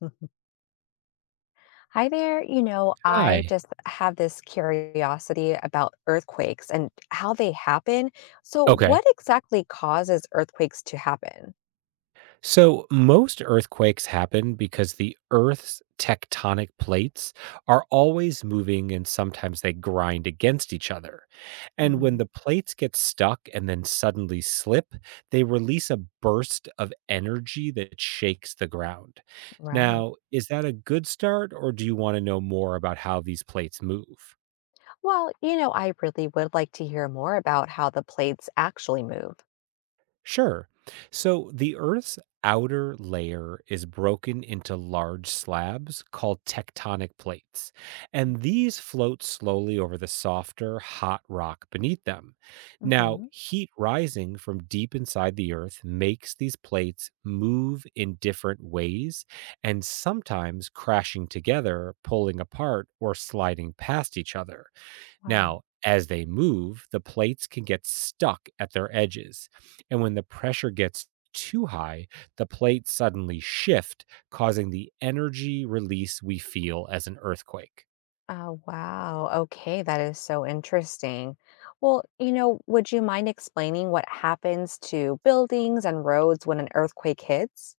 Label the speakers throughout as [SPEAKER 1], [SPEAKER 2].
[SPEAKER 1] Hi there. I
[SPEAKER 2] Hi.
[SPEAKER 1] just have this curiosity about earthquakes and how they happen. So, what
[SPEAKER 2] Okay.
[SPEAKER 1] exactly causes earthquakes to happen?
[SPEAKER 2] So most earthquakes happen because the Earth's tectonic plates are always moving and sometimes they grind against each other. And when
[SPEAKER 1] Mhm.
[SPEAKER 2] the plates get stuck and then suddenly slip, they release a burst of energy that shakes the ground.
[SPEAKER 1] Right.
[SPEAKER 2] Now, is that a good start or do you want to know more about how these plates move?
[SPEAKER 1] Well, I really would like to hear more about how the plates actually move.
[SPEAKER 2] Sure. So the Earth's outer layer is broken into large slabs called tectonic plates, and these float slowly over the softer, hot rock beneath them. Now,
[SPEAKER 1] Mm-hmm.
[SPEAKER 2] heat rising from deep inside the Earth makes these plates move in different ways and sometimes crashing together, pulling apart, or sliding past each other.
[SPEAKER 1] Wow.
[SPEAKER 2] Now, as they move, the plates can get stuck at their edges. And when the pressure gets too high, the plates suddenly shift, causing the energy release we feel as an earthquake.
[SPEAKER 1] Oh, wow. Okay, that is so interesting. Well, would you mind explaining what happens to buildings and roads when an earthquake hits?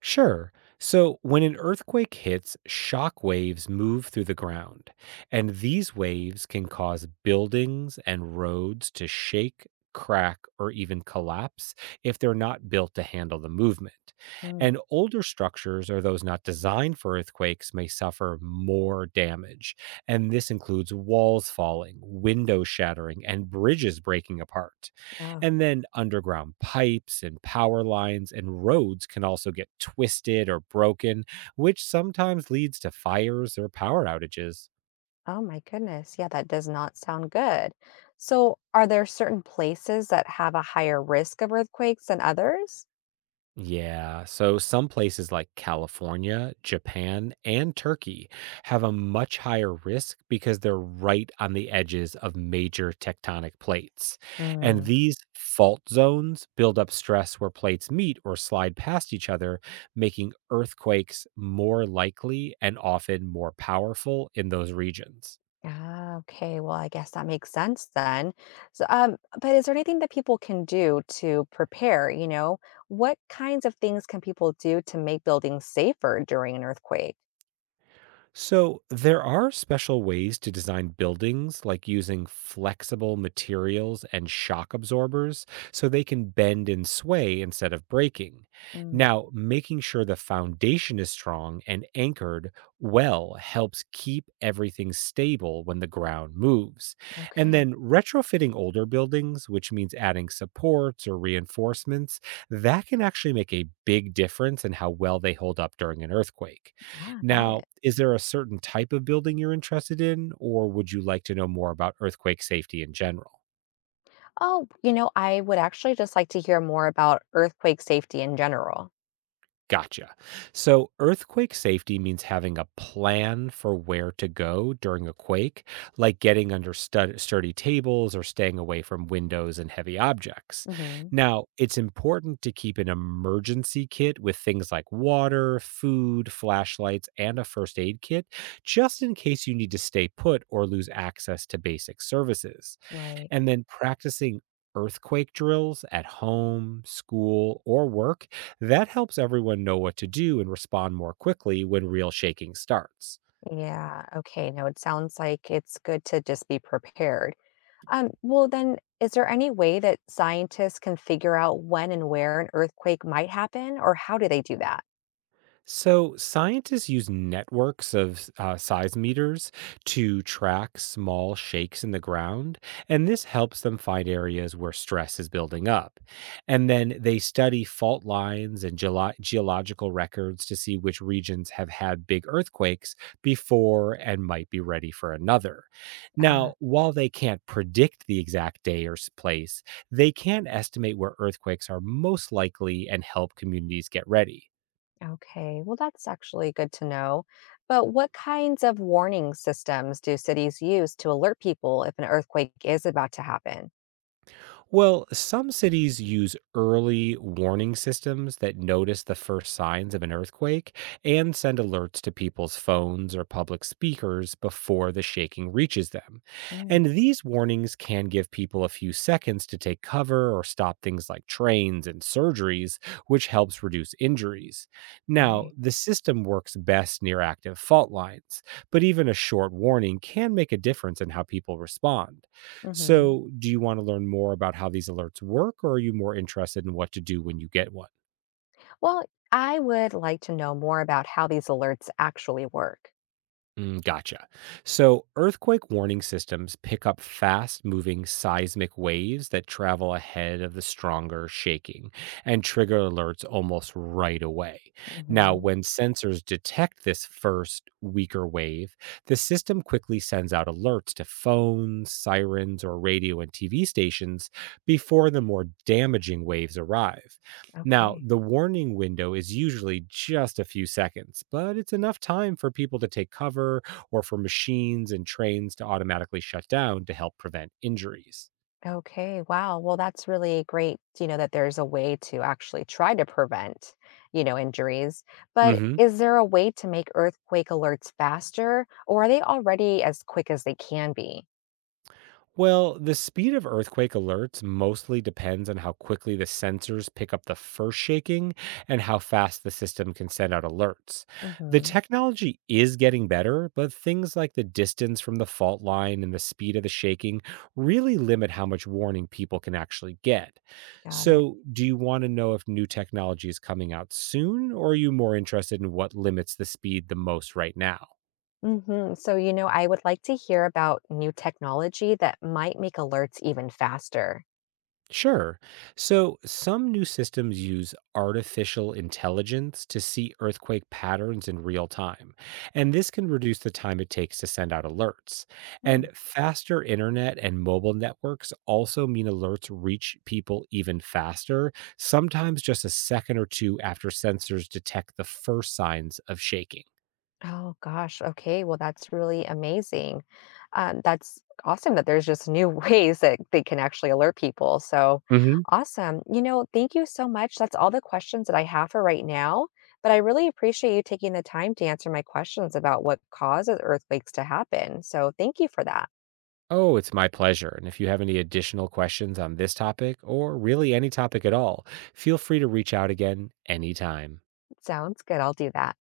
[SPEAKER 2] Sure. So, when an earthquake hits, shock waves move through the ground, and these waves can cause buildings and roads to shake, crack, or even collapse if they're not built to handle the movement.
[SPEAKER 1] Mm.
[SPEAKER 2] And older structures or those not designed for earthquakes may suffer more damage. And this includes walls falling, windows shattering, and bridges breaking apart.
[SPEAKER 1] Oh.
[SPEAKER 2] And then underground pipes and power lines and roads can also get twisted or broken, which sometimes leads to fires or power outages.
[SPEAKER 1] Oh my goodness. Yeah, that does not sound good. So, are there certain places that have a higher risk of earthquakes than others?
[SPEAKER 2] Yeah. So some places like California, Japan, and Turkey have a much higher risk because they're right on the edges of major tectonic plates. And
[SPEAKER 1] Mm.
[SPEAKER 2] these fault zones build up stress where plates meet or slide past each other, making earthquakes more likely and often more powerful in those regions.
[SPEAKER 1] Ah, okay. Well, I guess that makes sense then. So, but is there anything that people can do to prepare? What kinds of things can people do to make buildings safer during an earthquake?
[SPEAKER 2] So, there are special ways to design buildings, like using flexible materials and shock absorbers so they can bend and sway instead of breaking.
[SPEAKER 1] Mm.
[SPEAKER 2] Now, making sure the foundation is strong and anchored well helps keep everything stable when the ground moves. And
[SPEAKER 1] Okay.
[SPEAKER 2] then, retrofitting older buildings, which means adding supports or reinforcements, that can actually make a big difference in how well they hold up during an earthquake.
[SPEAKER 1] Ah, got it.
[SPEAKER 2] Now, is there a certain type of building you're interested in, or would you like to know more about earthquake safety in general?
[SPEAKER 1] Oh, I would actually just like to hear more about earthquake safety in general.
[SPEAKER 2] Gotcha. So, earthquake safety means having a plan for where to go during a quake, like getting under sturdy tables or staying away from windows and heavy objects.
[SPEAKER 1] Hmm.
[SPEAKER 2] Now, it's important to keep an emergency kit with things like water, food, flashlights, and a first aid kit, just in case you need to stay put or lose access to basic services.
[SPEAKER 1] Right.
[SPEAKER 2] And then practicing earthquake drills at home, school, or work, that helps everyone know what to do and respond more quickly when real shaking starts.
[SPEAKER 1] Yeah. Okay. No, it sounds like it's good to just be prepared. Well, then, is there any way that scientists can figure out when and where an earthquake might happen, or how do they do that?
[SPEAKER 2] So, scientists use networks of seismometers to track small shakes in the ground, and this helps them find areas where stress is building up. And then they study fault lines and geological records to see which regions have had big earthquakes before and might be ready for another.
[SPEAKER 1] Ah,
[SPEAKER 2] Now, while they can't predict the exact day or place, they can estimate where earthquakes are most likely and help communities get ready.
[SPEAKER 1] okay. Well, that's actually good to know. But what kinds of warning systems do cities use to alert people if an earthquake is about to happen?
[SPEAKER 2] Well, some cities use early warning systems that notice the first signs of an earthquake and send alerts to people's phones or public speakers before the shaking reaches them.
[SPEAKER 1] Mm,
[SPEAKER 2] And these warnings can give people a few seconds to take cover or stop things like trains and surgeries, which helps reduce injuries. Now,
[SPEAKER 1] right.
[SPEAKER 2] the system works best near active fault lines, but even a short warning can make a difference in how people respond.
[SPEAKER 1] Hmm.
[SPEAKER 2] So, do you want to learn more about how these alerts work, or are you more interested in what to do when you get one?
[SPEAKER 1] Well, I would like to know more about how these alerts actually work.
[SPEAKER 2] Gotcha. So, earthquake warning systems pick up fast moving seismic waves that travel ahead of the stronger shaking and trigger alerts almost right away. Now,
[SPEAKER 1] Hmm.
[SPEAKER 2] when sensors detect this first weaker wave, the system quickly sends out alerts to phones, sirens, or radio and TV stations before the more damaging waves arrive. Now,
[SPEAKER 1] Okay.
[SPEAKER 2] the warning window is usually just a few seconds, but it's enough time for people to take cover or for machines and trains to automatically shut down to help prevent injuries.
[SPEAKER 1] Okay, wow. Well, that's really great, that there's a way to actually try to prevent, injuries. But
[SPEAKER 2] hmm.
[SPEAKER 1] is there a way to make earthquake alerts faster, or are they already as quick as they can be?
[SPEAKER 2] Well, the speed of earthquake alerts mostly depends on how quickly the sensors pick up the first shaking and how fast the system can send out alerts. The
[SPEAKER 1] Hmm.
[SPEAKER 2] technology is getting better, but things like the distance from the fault line and the speed of the shaking really limit how much warning people can actually get.
[SPEAKER 1] Got it.
[SPEAKER 2] So, do you want to know if new technology is coming out soon, or are you more interested in what limits the speed the most right now?
[SPEAKER 1] Hmm. So, I would like to hear about new technology that might make alerts even faster.
[SPEAKER 2] Sure. So, some new systems use artificial intelligence to see earthquake patterns in real time. And this can reduce the time it takes to send out alerts. And faster internet and mobile networks also mean alerts reach people even faster, sometimes just a second or two after sensors detect the first signs of shaking.
[SPEAKER 1] Oh gosh. Okay. Well, that's really amazing. That's awesome that there's just new ways that they can actually alert people. So awesome. Thank you so much. That's all the questions that I have for right now. But I really appreciate you taking the time to answer my questions about what causes earthquakes to happen. So thank you for that.
[SPEAKER 2] Oh, it's my pleasure. And if you have any additional questions on this topic or really any topic at all, feel free to reach out again anytime.
[SPEAKER 1] Sounds good. I'll do that.